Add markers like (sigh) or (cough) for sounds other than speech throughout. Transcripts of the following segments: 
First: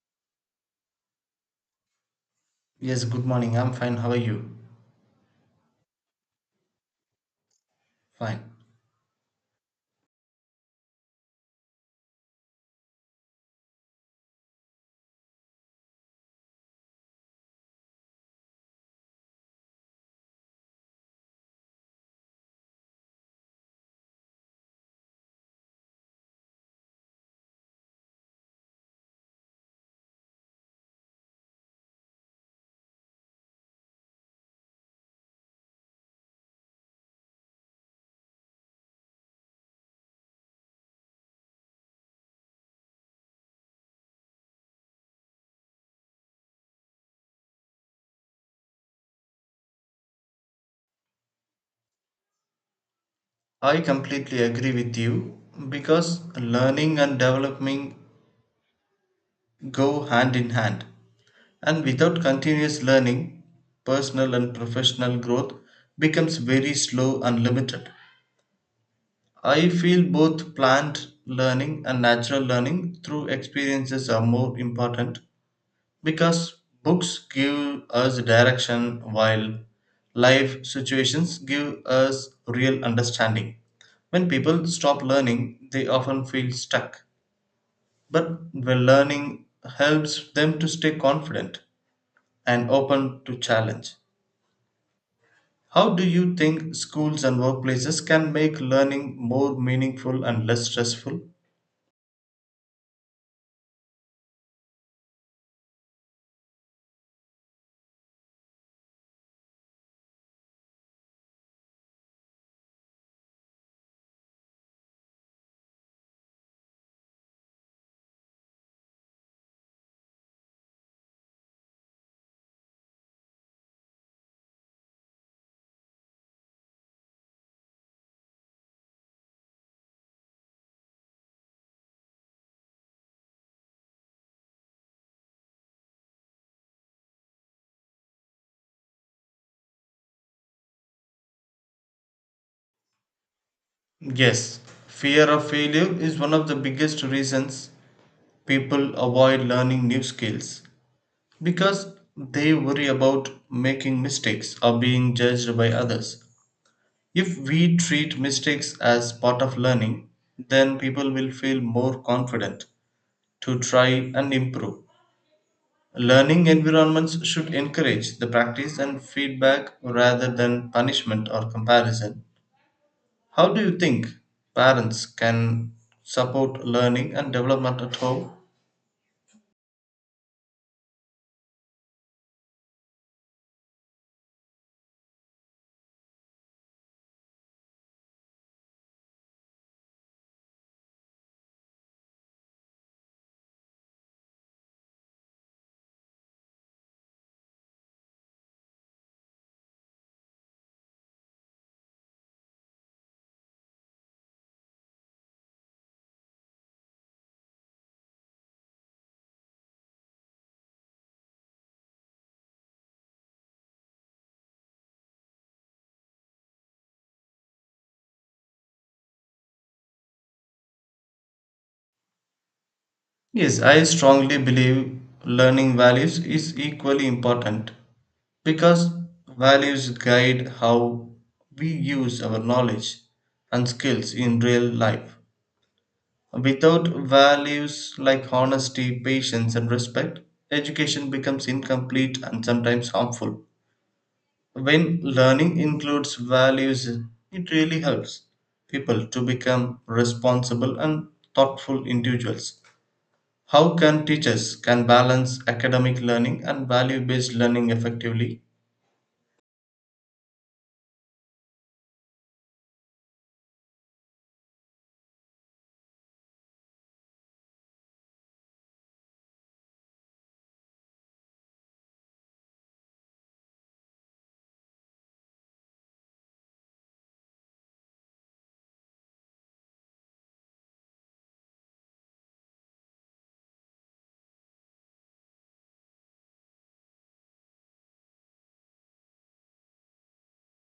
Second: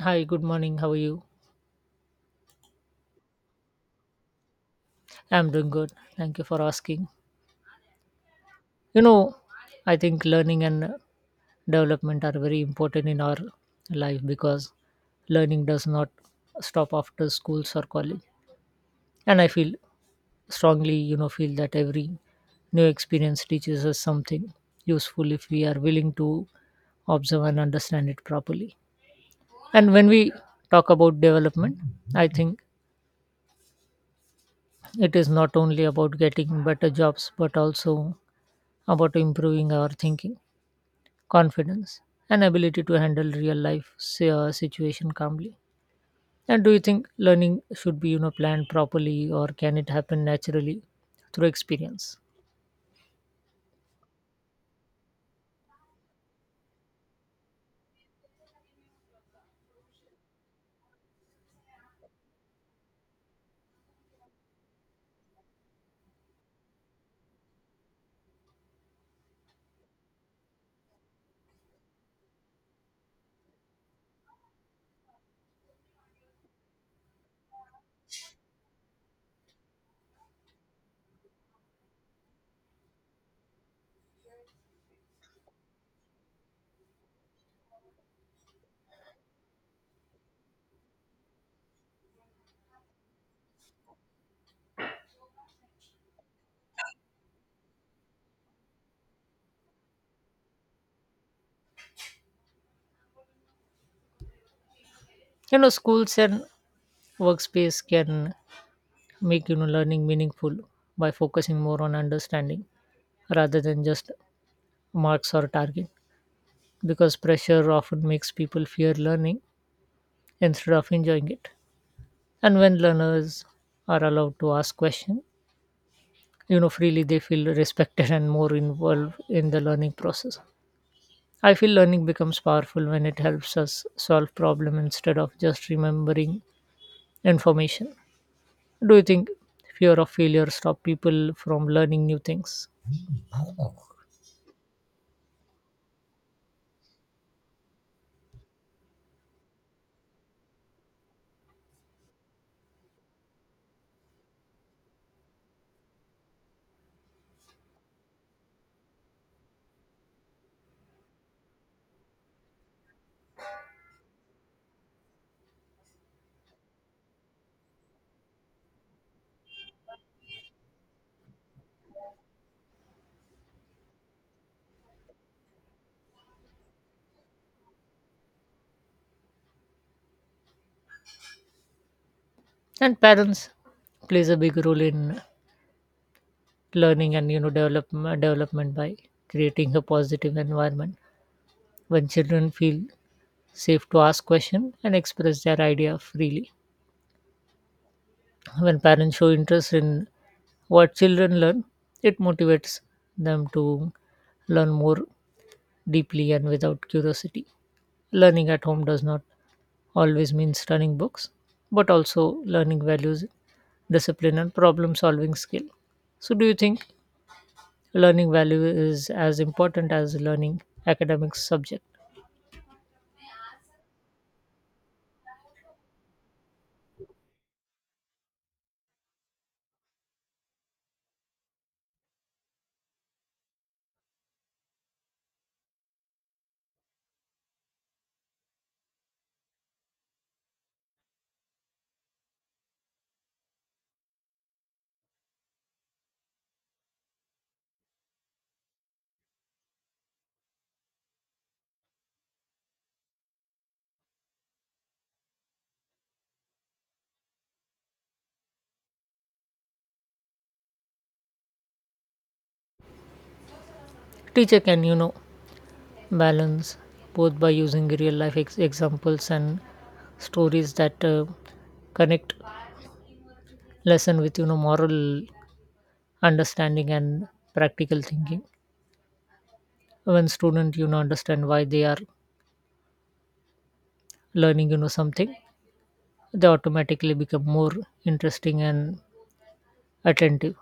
Hi, good morning. How are you? Yes, good morning. I'm fine. How are you? I'm doing good. Thank you for asking. Fine. You know, I think learning and development are very important in our life because learning does not stop after schools or college. And I feel strongly, feel that every new experience teaches us something useful if we are willing to observe and understand it properly. And when we talk about development, I think it is not only about getting better jobs but also about improving our thinking, confidence, and ability to handle real life situation calmly. And do you think learning should be planned properly, or can it happen naturally through experience? I completely agree with you because learning and development go hand in hand. And without continuous learning, personal and professional growth becomes very slow and limited. I feel both planned learning and natural learning through experiences are more important because books give us direction while life situations give us real understanding. When people stop learning, they often feel stuck. But when learning helps them to stay confident and open to challenge. How do you think schools and workplaces can make learning more meaningful and less stressful? Schools and workspace can make learning meaningful by focusing more on understanding rather than just marks or target because pressure often makes people fear learning instead of enjoying it. And when learners are allowed to ask questions freely, they feel respected and more involved in the learning process. I feel learning becomes powerful when it helps us solve problem instead of just remembering information. Do you think fear of failure stop people from learning new things? Yes, fear of failure is one of the biggest reasons people avoid learning new skills. Because they worry about making mistakes or being judged by others. If we treat mistakes as part of learning, then people will feel more confident to try and improve. Learning environments should encourage the practice and feedback rather than punishment or comparison. How do you think parents can support learning and development at home? And parents plays a big role in learning and development by creating a positive environment when children feel safe to ask questions and express their idea freely. When parents show interest in what children learn, it motivates them to learn more deeply and without curiosity. Learning at home does not always mean studying books, but also learning values, discipline, and problem solving skill. So, do you think learning value is as important as learning academic subject? Yes, I strongly believe learning values is equally important. Because values guide how we use our knowledge and skills in real life. Without values like honesty, patience, and respect, education becomes incomplete and sometimes harmful. When learning includes values, it really helps people to become responsible and thoughtful individuals. How can teachers can balance academic learning and value-based learning effectively? Teacher can, balance both by using real life examples and stories that connect lesson with moral understanding and practical thinking. When student understand why they are learning something, they automatically become more interesting and attentive.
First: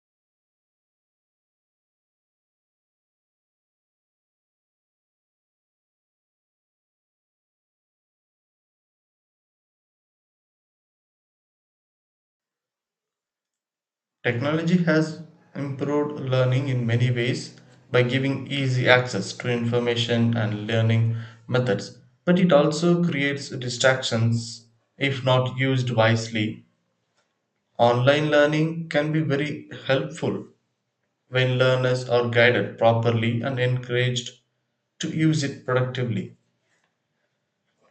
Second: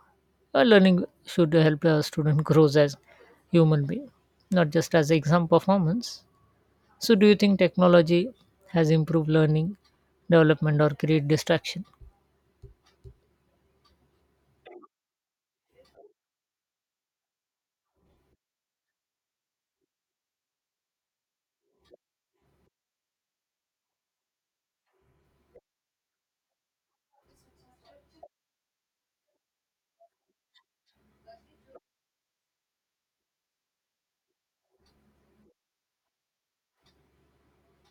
Learning should help a student (laughs) grows as human being, not just as exam performance. So do you think technology has improved learning development or create distraction? Technology has improved learning in many ways by giving easy access to information and learning methods, but it also creates distractions if not used wisely. Online learning can be very helpful when learners are guided properly and encouraged to use it productively.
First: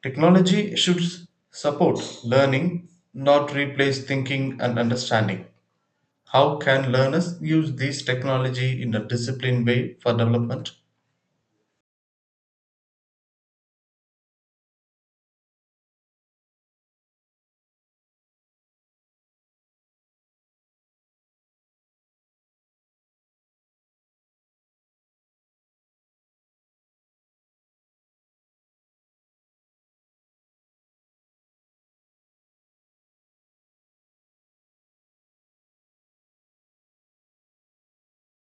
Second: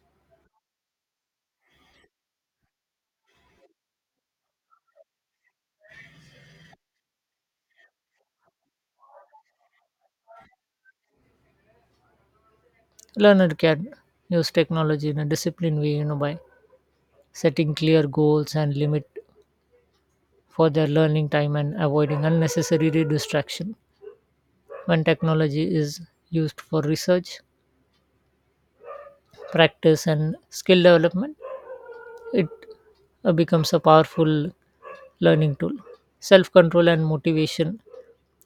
Technology should support learning, not replace thinking and understanding. How can learners use this technology in a disciplined way for development? Learner can use technology in a disciplined way by setting clear goals and limit for their learning time and avoiding unnecessary distraction. When technology is used for research, practice, and skill development, it becomes a powerful learning tool. Self control and motivation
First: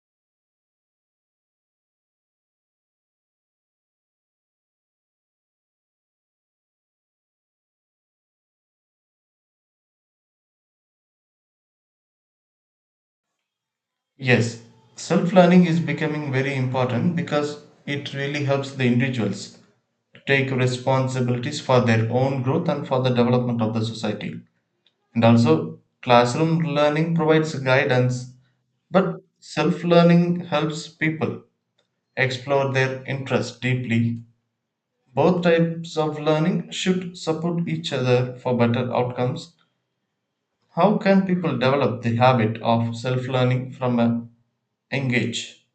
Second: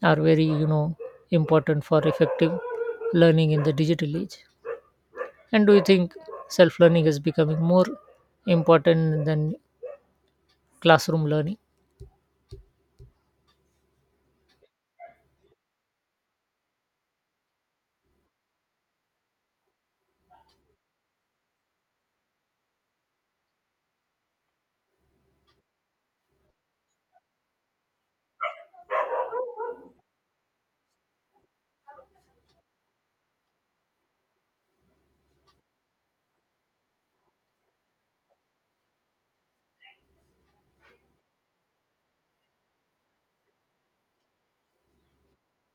are very, important for effective learning in the digital age. And do you think self learning is becoming more important than classroom learning? Yes, self learning is becoming very important because it really helps the individuals take responsibilities for their own growth and for the development of the society. And also, classroom learning provides guidance, but self learning helps people explore their interests deeply. Both types of learning should support each other for better outcomes. How can people develop the habit of self learning from a young age?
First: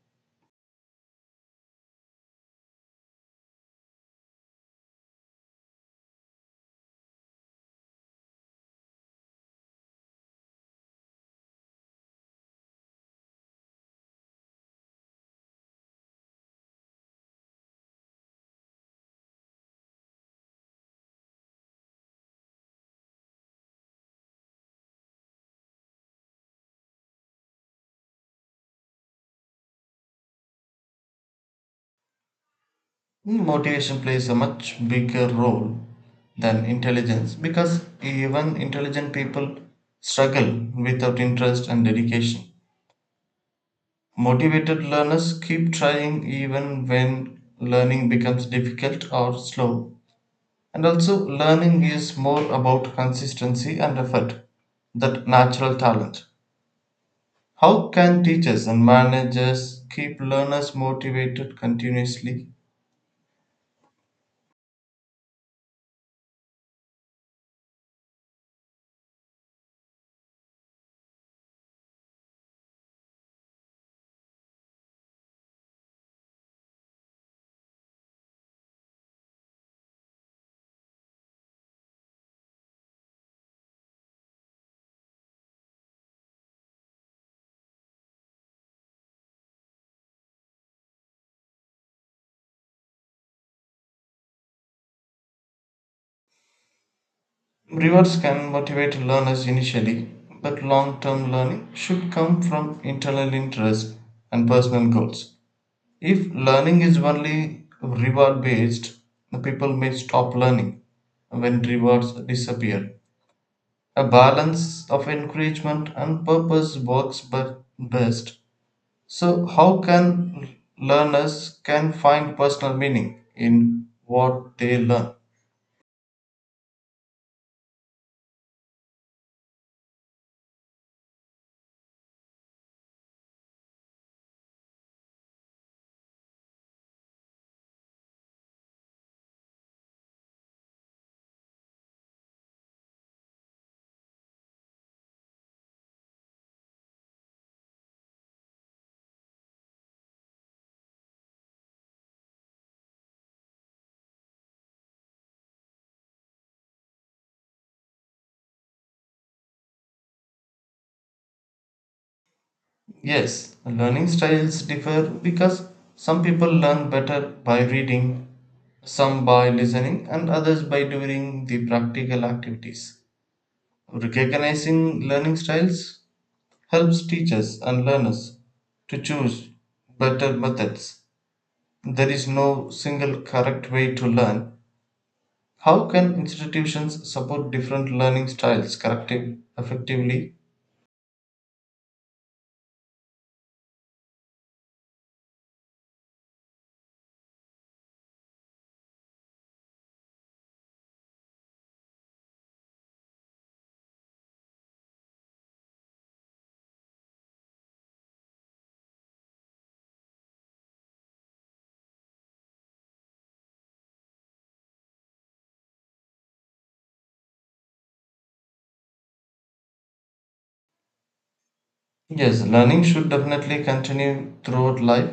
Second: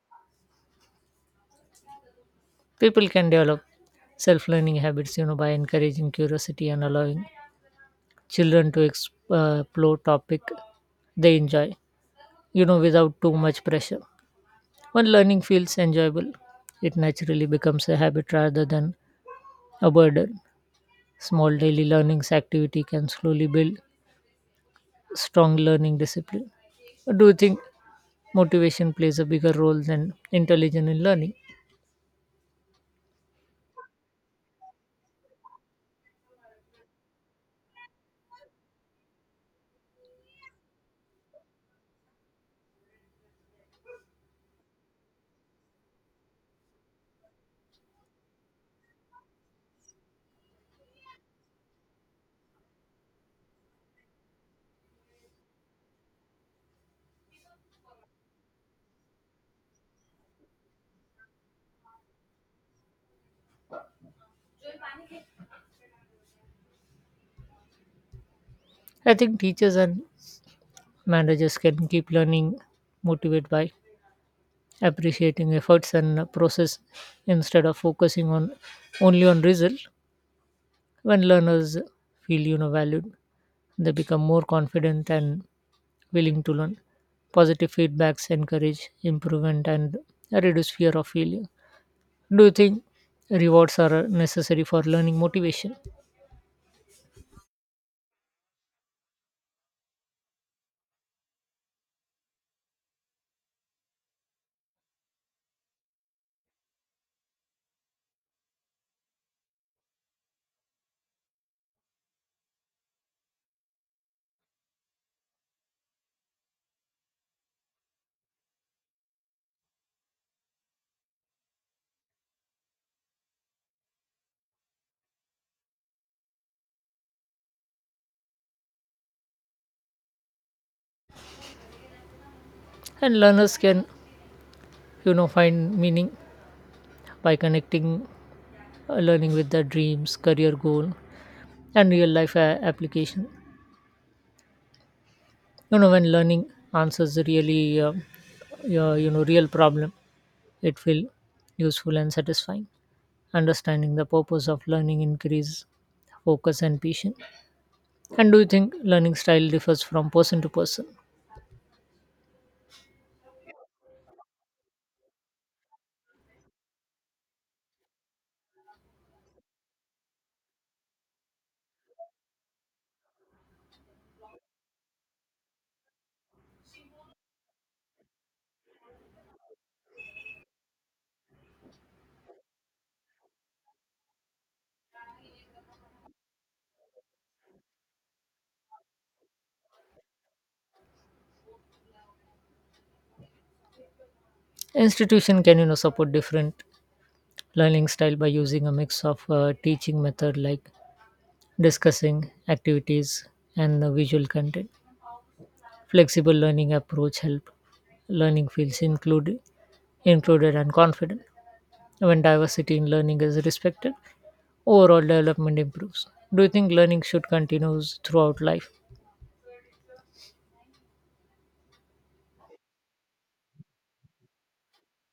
People can develop self learning habits, by encouraging curiosity and allowing children to explore topic they enjoy without too much pressure. When learning feels enjoyable, it naturally becomes a habit rather than a burden. Small daily learnings activity can slowly build strong learning discipline. Do you think motivation plays a bigger role than intelligence in learning? Motivation plays a much bigger role than intelligence because even intelligent people struggle without interest and dedication. Motivated learners keep trying even when learning becomes difficult or slow. And also, learning is more about consistency and effort than natural talent. How can teachers and managers keep learners motivated continuously? I think teachers and managers can keep learning motivated by appreciating efforts and process instead of focusing on only on result. When learners feel valued, they become more confident and willing to learn. Positive feedbacks encourage improvement and reduce fear of failure. Do you think rewards are necessary for learning motivation? Rewards can motivate learners initially, but long term learning should come from internal interest and personal goals. If learning is only reward based, the people may stop learning when rewards disappear. A balance of encouragement and purpose works but best. So how can learners can find personal meaning in what they learn? And learners can find meaning by connecting learning with their dreams, career goal, and real life application. When learning answers really real problem, it feel useful and satisfying. Understanding the purpose of learning increase focus and patience. And do you think learning style differs from person to person? Yes, learning styles differ because some people learn better by reading, some by listening, and others by doing the practical activities. Recognizing learning styles helps teachers and learners to choose better methods. There is no single correct way to learn. How can institutions support different learning styles corrective, effectively? Institution can support different learning style by using a mix of teaching method like discussing activities and the visual content. Flexible learning approach help learning feels included and confident. When diversity in learning is respected, overall development improves. Do you think learning should continue throughout life? Yes, learning should definitely continue throughout life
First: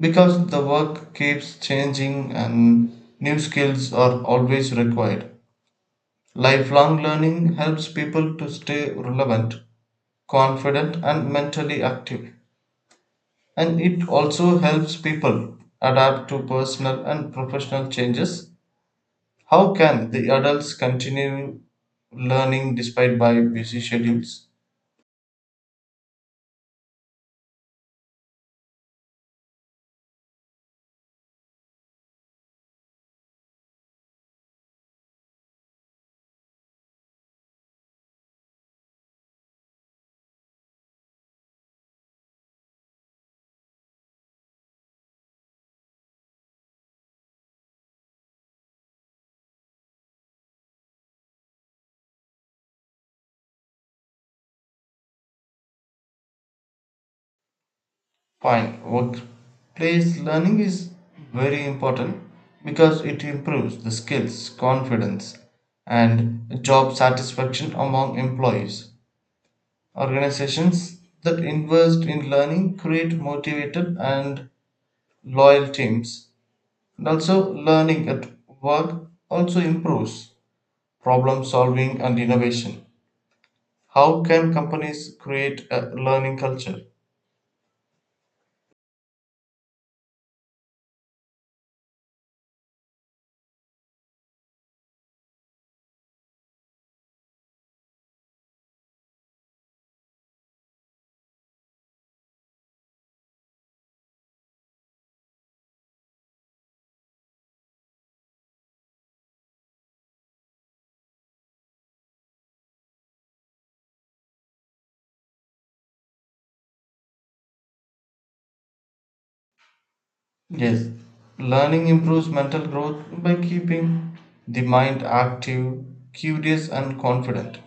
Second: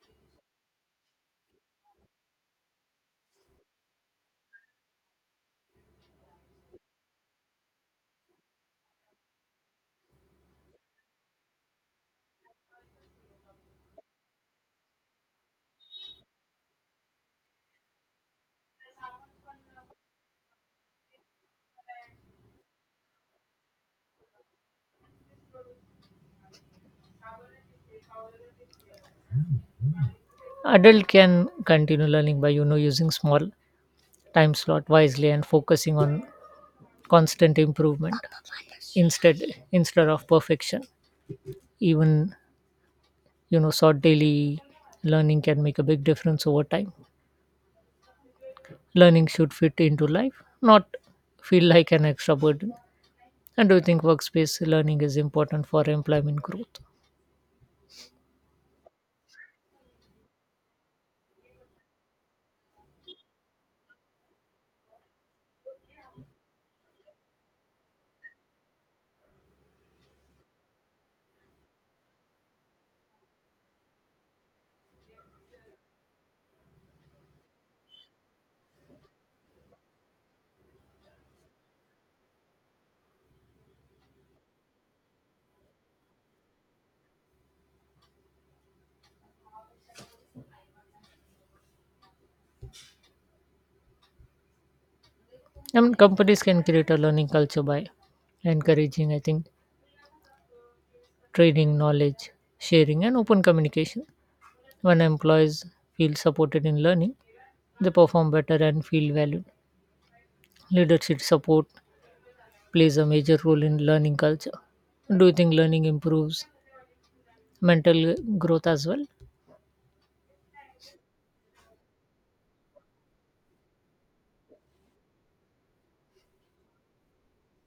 because the work keeps changing and new skills are always required. Lifelong learning helps people to stay relevant, confident, and mentally active. And it also helps people adapt to personal and professional changes. How can the adults continue learning despite by busy schedules? Adult can continue learning by using small time slot wisely and focusing on constant improvement instead instead of perfection. Even short daily learning can make a big difference over time. Learning should fit into life, not feel like an extra burden. And do you think workspace learning is important for employment growth? Fine, workplace learning is very important because it improves the skills, confidence, and job satisfaction among employees. Organizations that invest in learning create motivated and loyal teams. And also, learning at work also improves problem solving and innovation. How can companies create a learning culture? I mean, companies can create a learning culture by encouraging, I think, trading knowledge, sharing, and open communication. When employees feel supported in learning, they perform better and feel valued. Leadership support plays a major role in learning culture. Do you think learning improves mental growth as well? Yes, learning improves mental growth by keeping the mind active, curious, and confident.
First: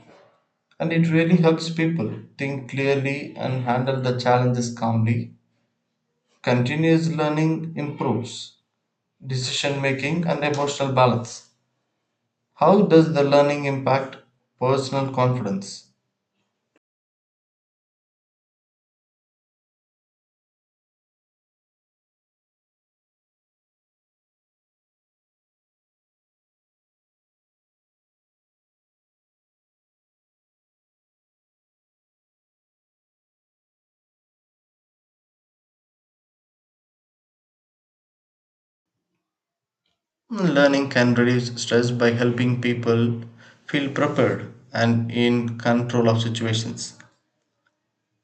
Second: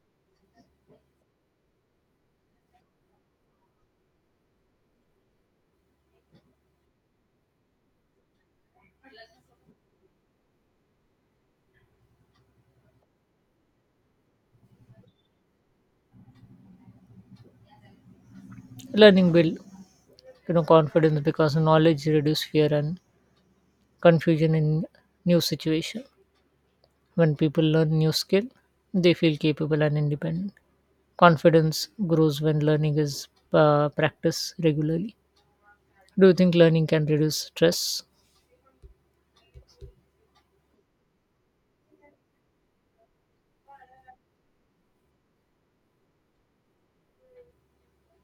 And it really helps people think clearly and handle the challenges calmly. Continuous learning improves decision making and emotional balance. How does the learning impact personal confidence? Learning builds confidence because knowledge reduces fear and confusion in new situation. When people learn new skill, they feel capable and independent. Confidence grows when learning is practiced regularly. Do you think learning can reduce stress? Learning can reduce stress by helping people feel prepared and in control of situations.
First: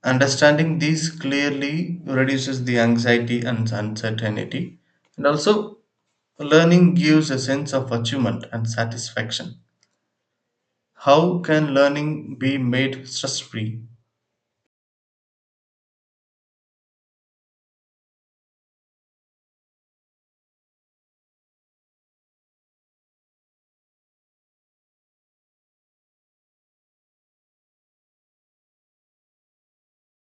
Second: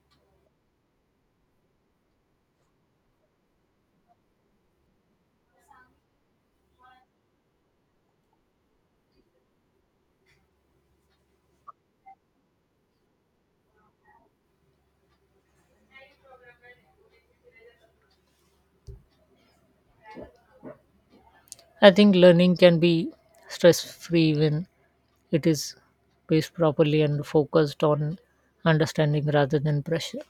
Understanding these clearly reduces the anxiety and uncertainty. And also, learning gives a sense of achievement and satisfaction. How can learning be made stress free? I think learning can be stress free when it is paced properly and focused on understanding rather than pressure.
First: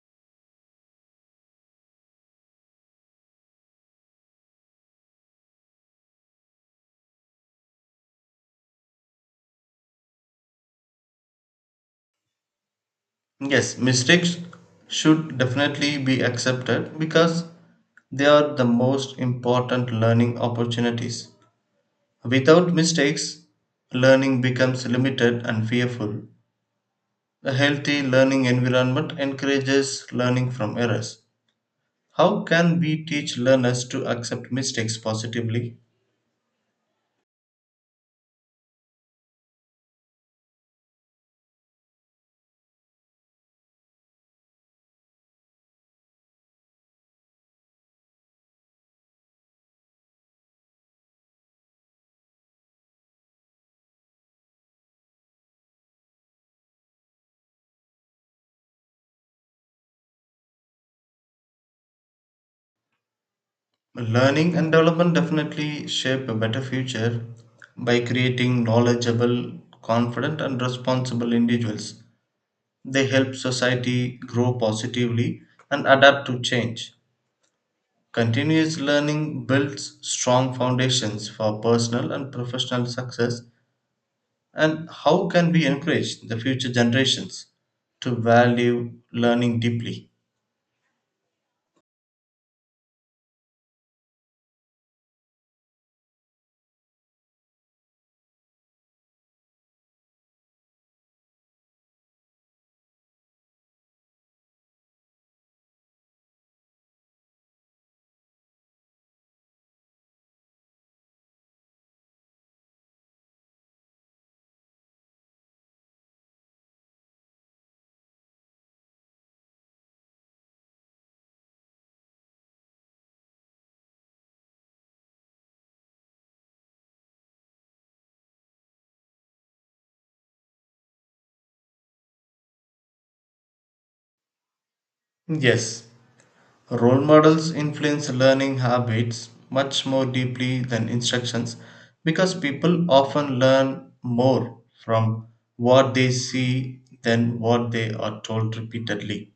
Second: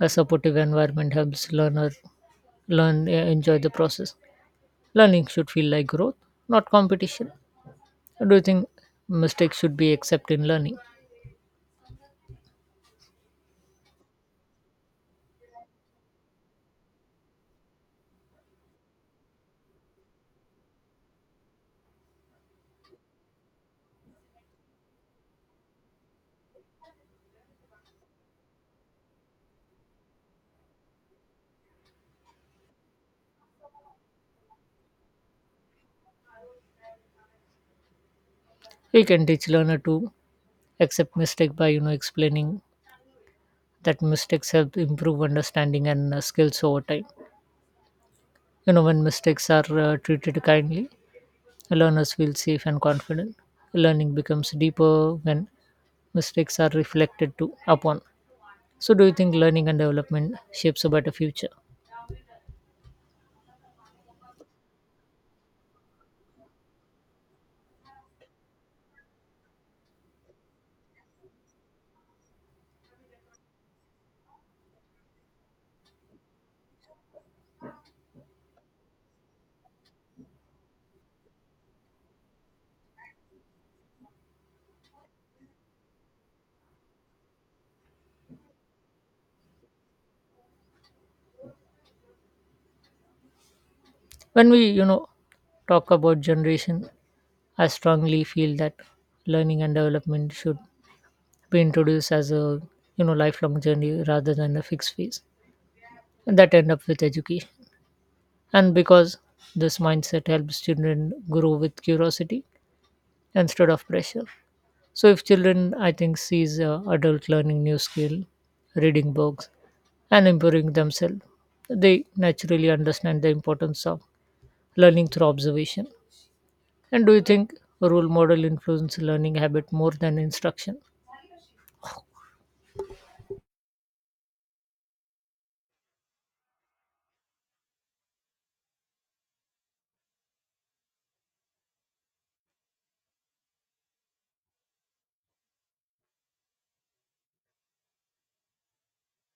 A supportive environment helps learner enjoy the process. Learning should feel like growth, not competition. Do you think mistakes should be accepted in learning? Yes, mistakes should definitely be accepted because they are the most important learning opportunities. Without mistakes, learning becomes limited and fearful. A healthy learning environment encourages learning from errors. How can we teach learners to accept mistakes positively? We can teach learner to accept mistake by explaining that mistakes help improve understanding and skills over time. When mistakes are treated kindly, learners feel safe and confident. Learning becomes deeper when mistakes are reflected to upon. So, do you think learning and development shapes a better future? Learning and development definitely shape a better future by creating knowledgeable, confident, and responsible individuals. They help society grow positively and adapt to change. Continuous learning builds strong foundations for personal and professional success. And how can we encourage the future generations to value learning deeply? When we, talk about generation, I strongly feel that learning and development should be introduced as a lifelong journey rather than a fixed phase and that end up with education. And because this mindset helps children grow with curiosity instead of pressure. So if children, I think, sees adult learning new skill, reading books, and improving themselves, they naturally understand the importance of learning through observation. And do you think role model influence learning habit more than instruction? Yes, role models influence learning habits much more deeply than instructions because people often learn more from what they see than what they are told repeatedly.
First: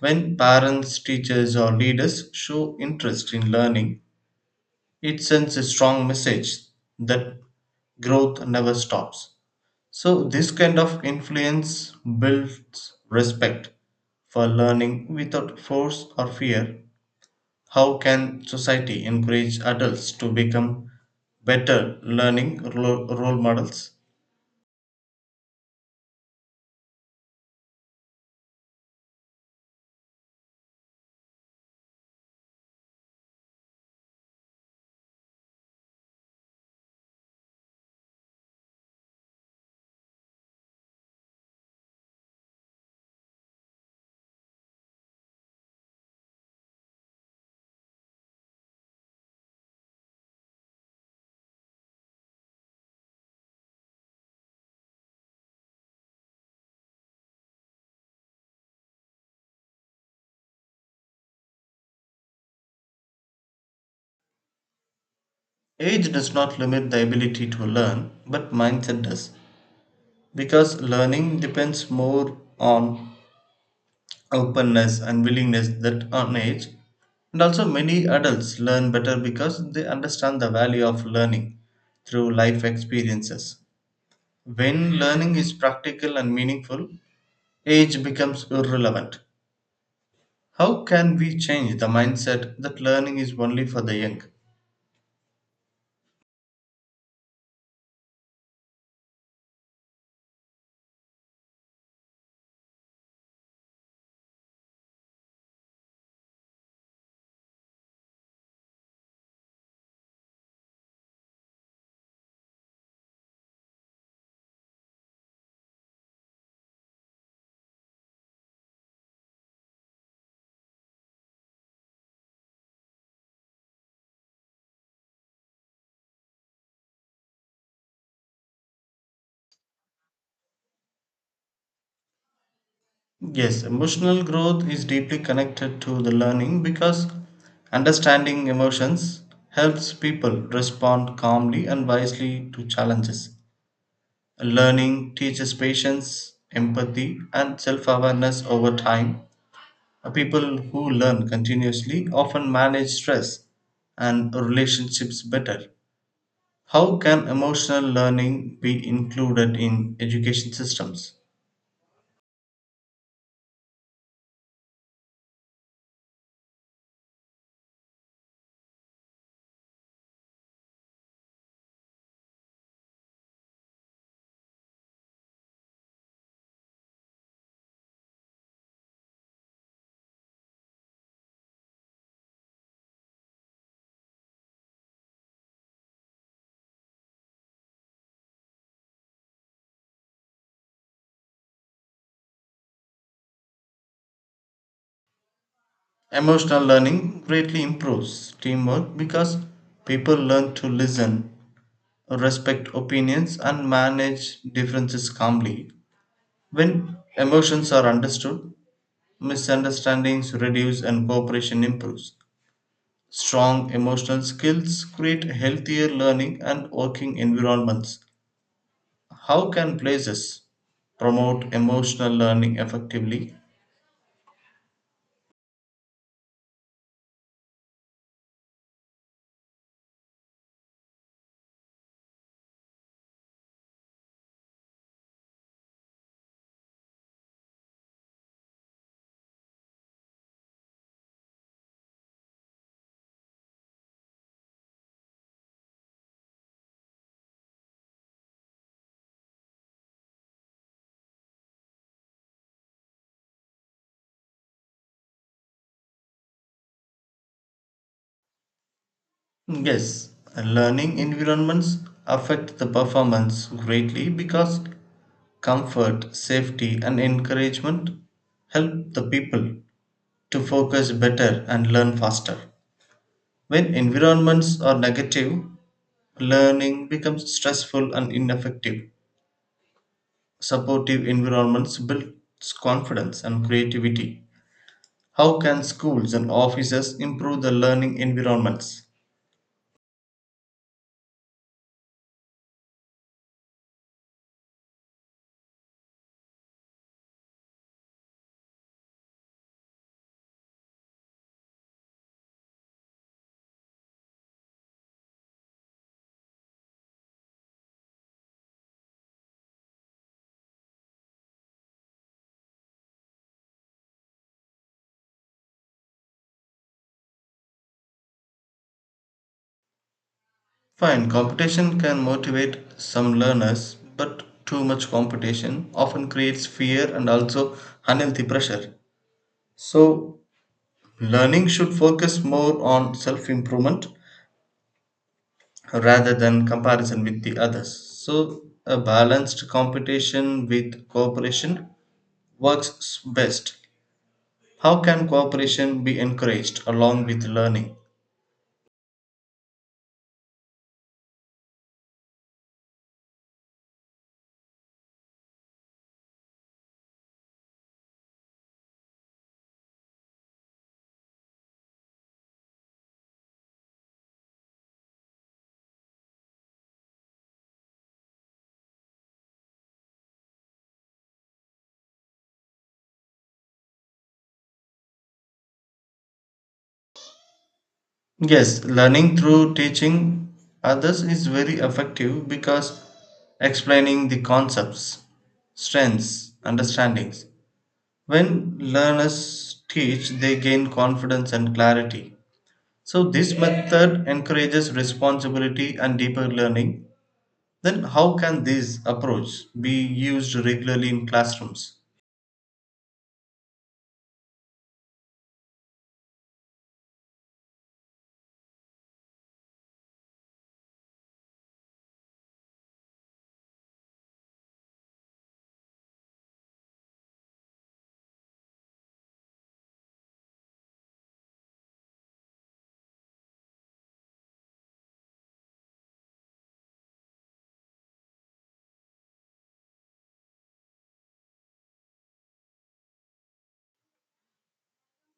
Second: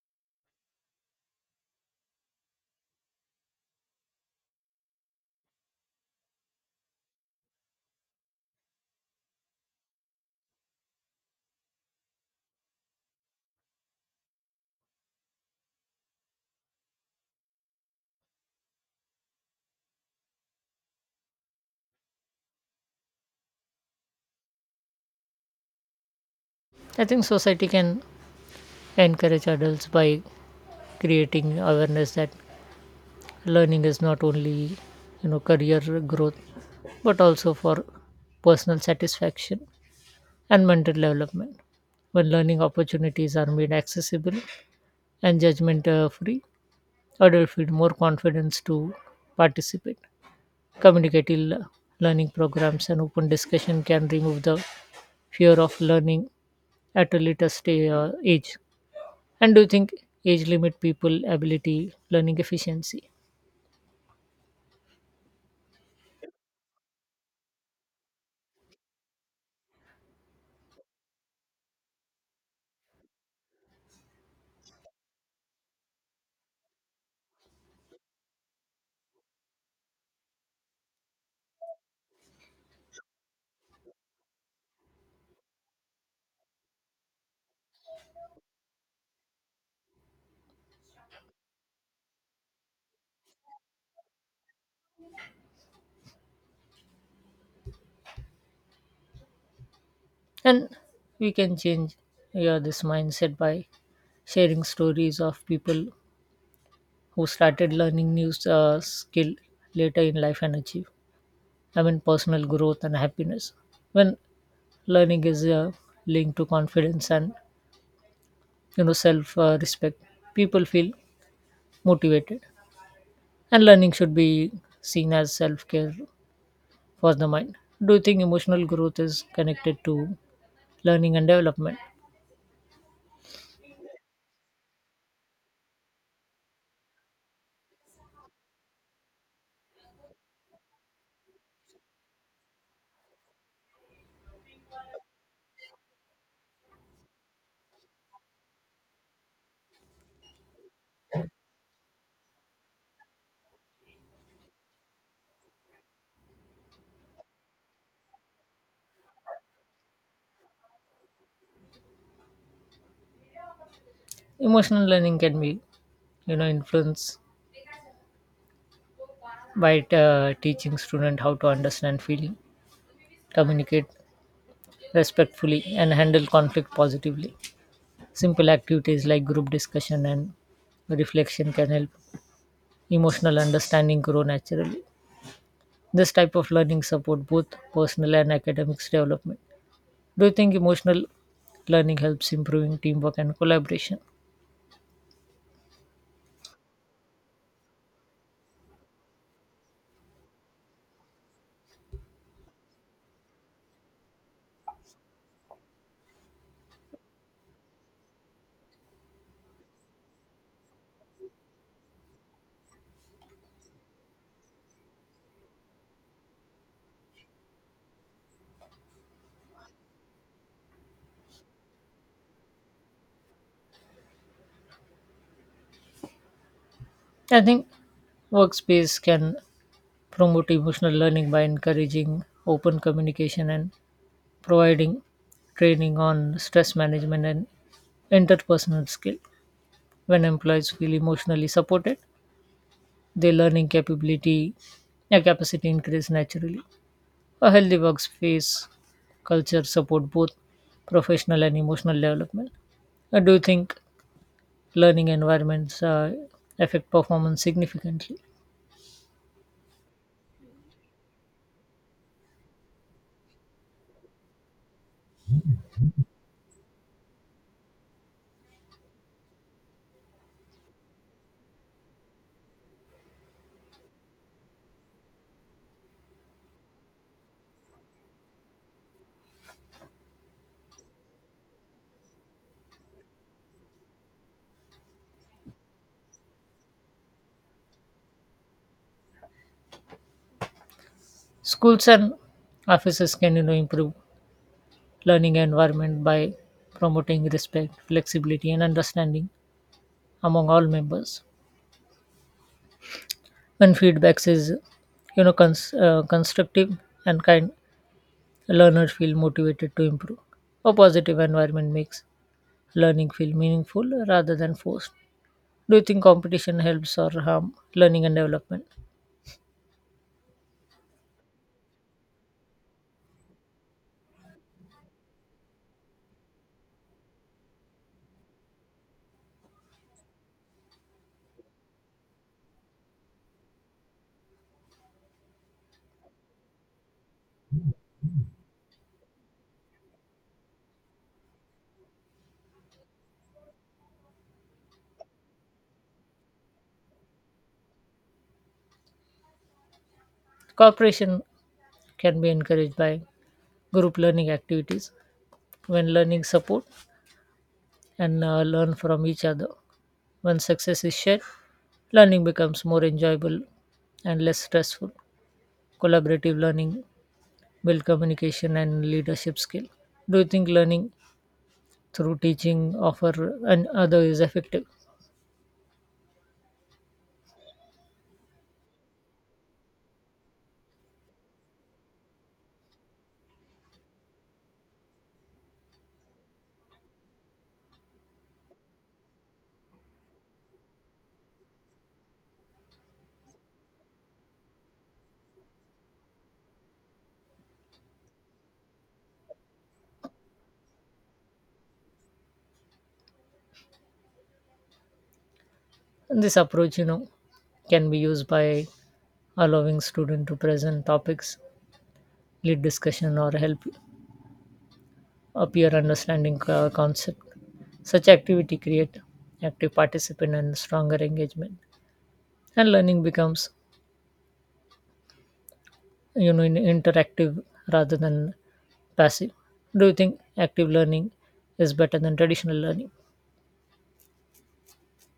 When parents, teachers, or leaders show interest in learning, it sends a strong message that growth never stops. So, this kind of influence builds respect for learning without force or fear. How can society encourage adults to become better learning role models? I think society can encourage adults by creating awareness that learning is not only career growth but also for personal satisfaction and mental development. When learning opportunities are made accessible and judgment free, adults feel more confidence to participate. Communicative learning programs and open discussion can remove the fear of learning at a later age. And do you think age limit people ability learning efficiency? Age does not limit the ability to learn, but mindset does. Because learning depends more on openness and willingness than on age. And also, many adults learn better because they understand the value of learning through life experiences. When learning is practical and meaningful, age becomes irrelevant. How can we change the mindset that learning is only for the young? And we can change yeah, this mindset by sharing stories of people who started learning new skill later in life and achieve. I mean, personal growth and happiness. When learning is linked to confidence and self respect, people feel motivated. And learning should be seen as self care for the mind. Do you think emotional growth is connected to learning and development? Yes, emotional growth is deeply connected to the learning because understanding emotions helps people respond calmly and wisely to challenges. Learning teaches patience, empathy, and self awareness over time. People who learn continuously often manage stress and relationships better. How can emotional learning be included in education systems? Emotional learning can be influenced by teaching student how to understand feeling, communicate respectfully, and handle conflict positively. Simple activities like group discussion and reflection can help emotional understanding grow naturally. This type of learning support both personal and academic development. Do you think emotional learning helps improving teamwork and collaboration? Emotional learning greatly improves teamwork because people learn to listen, respect opinions, and manage differences calmly. When emotions are understood, misunderstandings reduce and cooperation improves. Strong emotional skills create healthier learning and working environments. How can places promote emotional learning effectively? I think workspace can promote emotional learning by encouraging open communication and providing training on stress management and interpersonal skill. When employees feel emotionally supported, their learning capacity increase naturally. A healthy workspace culture support both professional and emotional development. Do you think learning environments affect performance significantly? Yes, learning environments affect the performance greatly because comfort, safety, and encouragement help the people to focus better and learn faster. When environments are negative, learning becomes stressful and ineffective. Supportive environments builds confidence and creativity. How can schools and offices improve the learning environments? Schools and offices can improve learning environment by promoting respect, flexibility, and understanding among all members. When feedbacks is constructive and kind, learners feel motivated to improve. A positive environment makes learning feel meaningful rather than forced. Do you think competition helps or harm learning and development? Fine, competition can motivate some learners, but too much competition often creates fear and also unhealthy pressure. So, learning should focus more on self improvement rather than comparison with the others. So, a balanced competition with cooperation works best. How can cooperation be encouraged along with learning? Cooperation can be encouraged by group learning activities when learning support and learn from each other. When success is shared, learning becomes more enjoyable and less stressful. Collaborative learning build communication and leadership skill. Do you think learning through teaching offer and other is effective? Yes, learning through teaching others is very effective because explaining the concepts, strengths, understandings. When learners teach, they gain confidence and clarity. So, this method encourages responsibility and deeper learning. Then, how can this approach be used regularly in classrooms? And this approach can be used by allowing student to present topics, lead discussion, or help a peer understanding concept. Such activity create active participant and stronger engagement, and learning becomes interactive rather than passive. Do you think active learning is better than traditional learning?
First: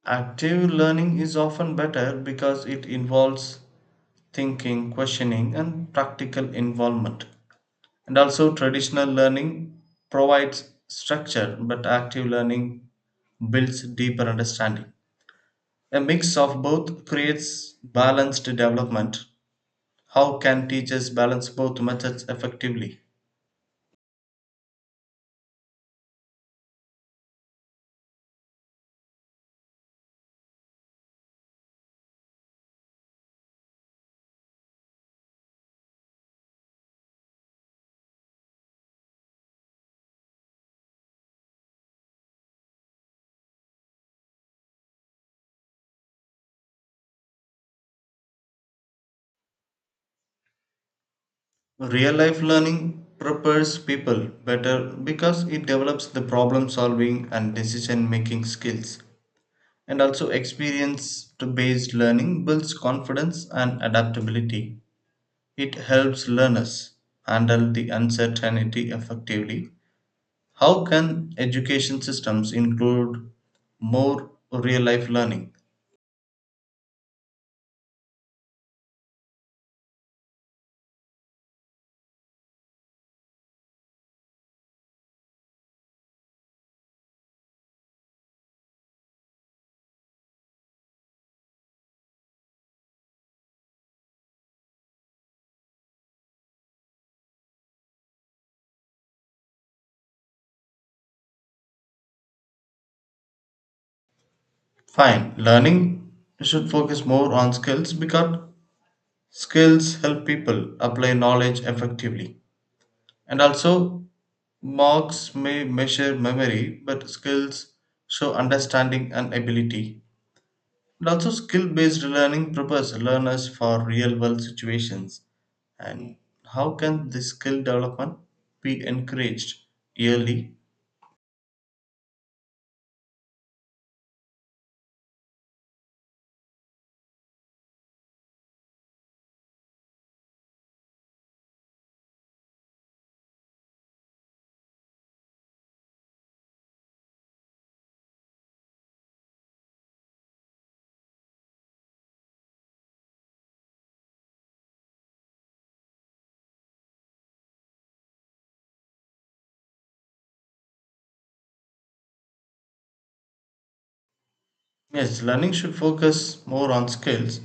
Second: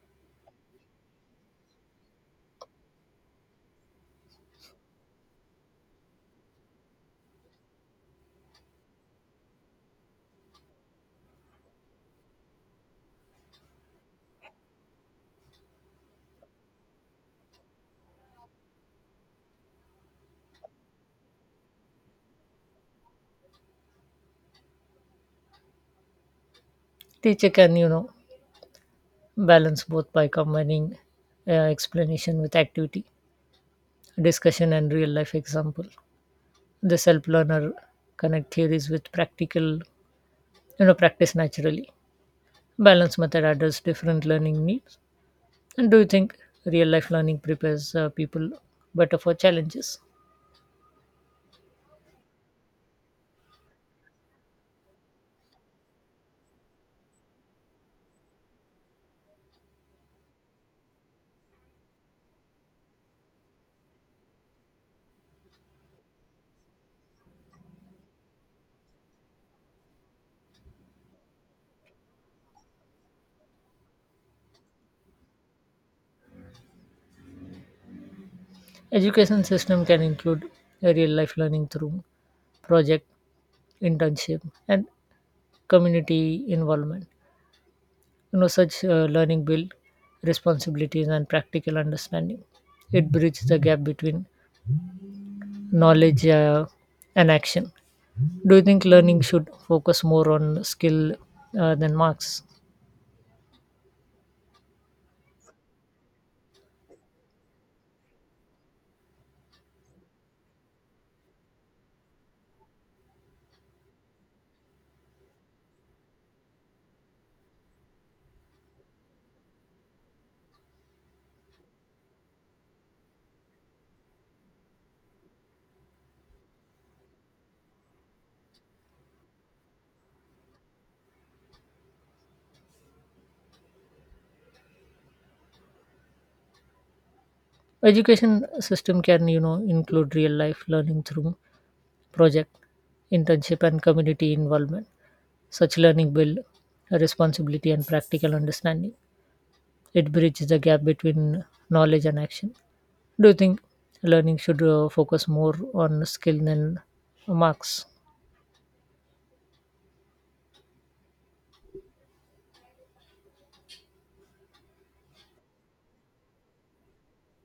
Active learning is often better because it involves thinking, questioning, and practical involvement. And also, traditional learning provides structure, but active learning builds deeper understanding. A mix of both creates balanced development. How can teachers balance both methods effectively? Teacher can balance both by combining explanation with activity, discussion, and real life example. The self learner connect theories with practical practice naturally. Balance method addresses different learning needs. And do you think real life learning prepares people better for challenges? Real life learning prepares people better because it develops the problem solving and decision making skills. And also, experience based learning builds confidence and adaptability. It helps learners handle the uncertainty effectively. How can education systems include more real life learning? Education system can include a real life learning through project, internship, and community involvement. Such learning build responsibilities and practical understanding. It bridges the gap between knowledge and action. Do you think learning should focus more on skill than marks? Fine, learning should focus more on skills because skills help people apply knowledge effectively. And also, marks may measure memory, but skills show understanding and ability. And also, skill based learning prepares learners for real world situations. And how can this skill development be encouraged early? Education system can include real life learning through project, internship, and community involvement. Such learning build a responsibility and practical understanding. It bridges the gap between knowledge and action. Do you think learning should focus more on skill than marks? Yes, learning should focus more on skills,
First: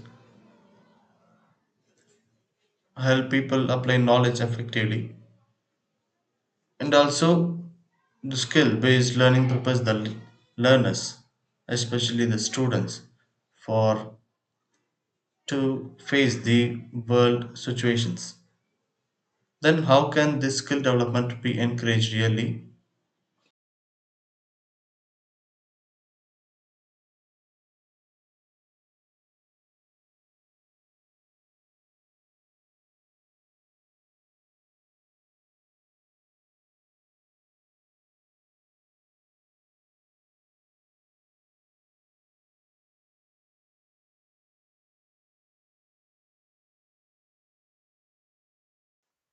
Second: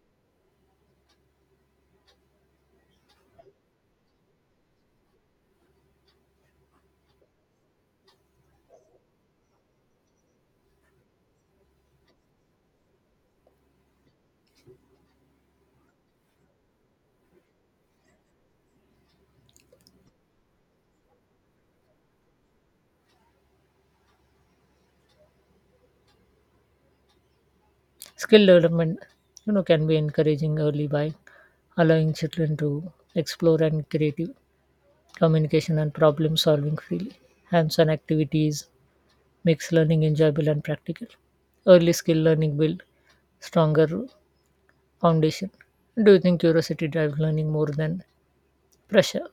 help people apply knowledge effectively, and also the skill based learning prepares the learners, especially the students, for to face the world situations. Then, how can this skill development be encouraged early? Skill development, can be encouraging early by allowing children to explore and creative communication and problem solving freely. Hands-on activities makes learning enjoyable and practical. Early skill learning build stronger foundation. Do you think curiosity drives learning more than pressure?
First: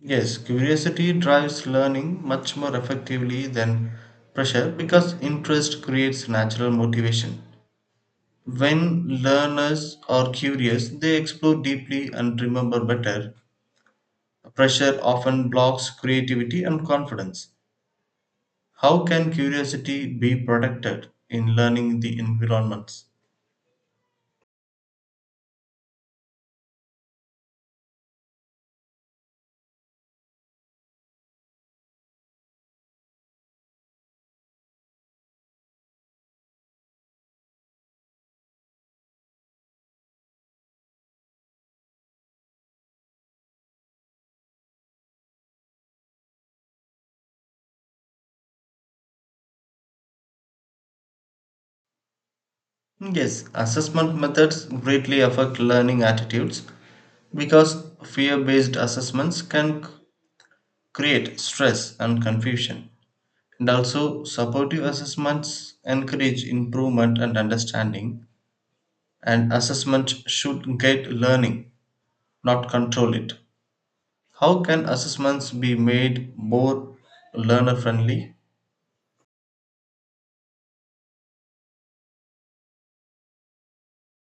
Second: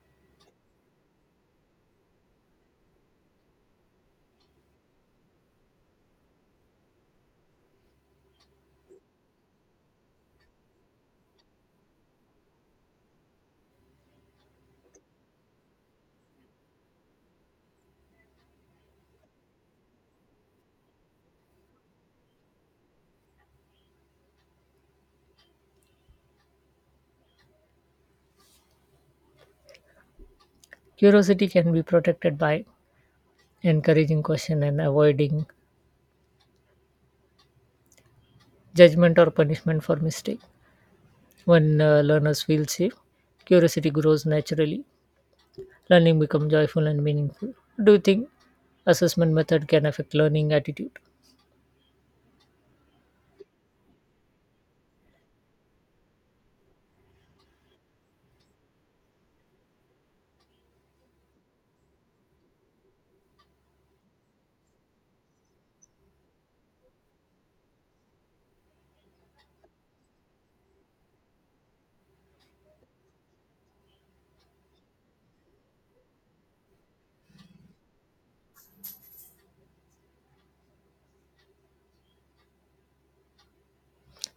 Yes, curiosity drives learning much more effectively than pressure because interest creates natural motivation. When learners are curious, they explore deeply and remember better. Pressure often blocks creativity and confidence. How can curiosity be protected in learning the environments? Curiosity can be protected by encouraging question and avoiding judgment or punishment for mistake. When learners feel safe, curiosity grows naturally. Learning become joyful and meaningful. Do you think assessment method can affect learning attitude? Yes, assessment methods greatly affect learning attitudes because fear based assessments can create stress and confusion. And also, supportive assessments encourage improvement and understanding, and assessment should guide learning, not control it. How can assessments be made more learner friendly?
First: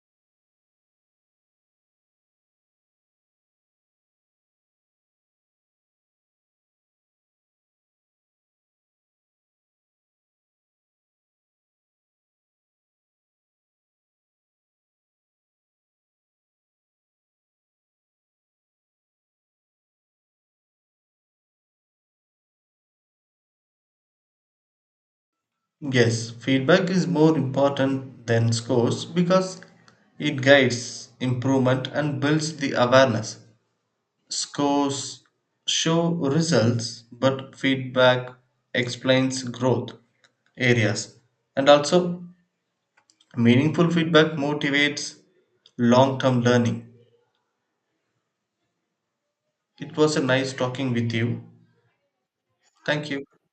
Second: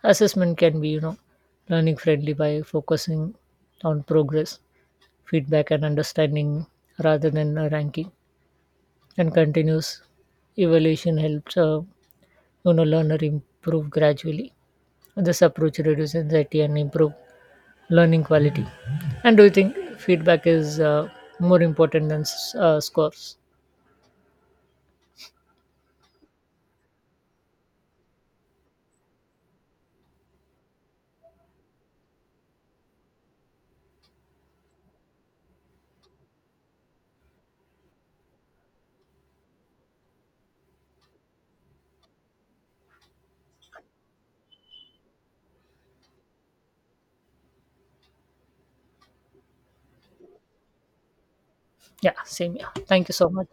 Assessment can be learning friendly by focusing on progress, feedback, and understanding rather than a ranking. And continuous evaluation helps learner improve gradually. This approach reduces anxiety and improve learning quality. And do you think feedback is more important than scores? Yes, feedback is more important than scores because it guides improvement and builds the awareness. Scores show results, but feedback explains growth areas. And also, meaningful feedback motivates long term learning. It was a nice talking with you. Yeah, same. Yeah, thank Thank you you. so much.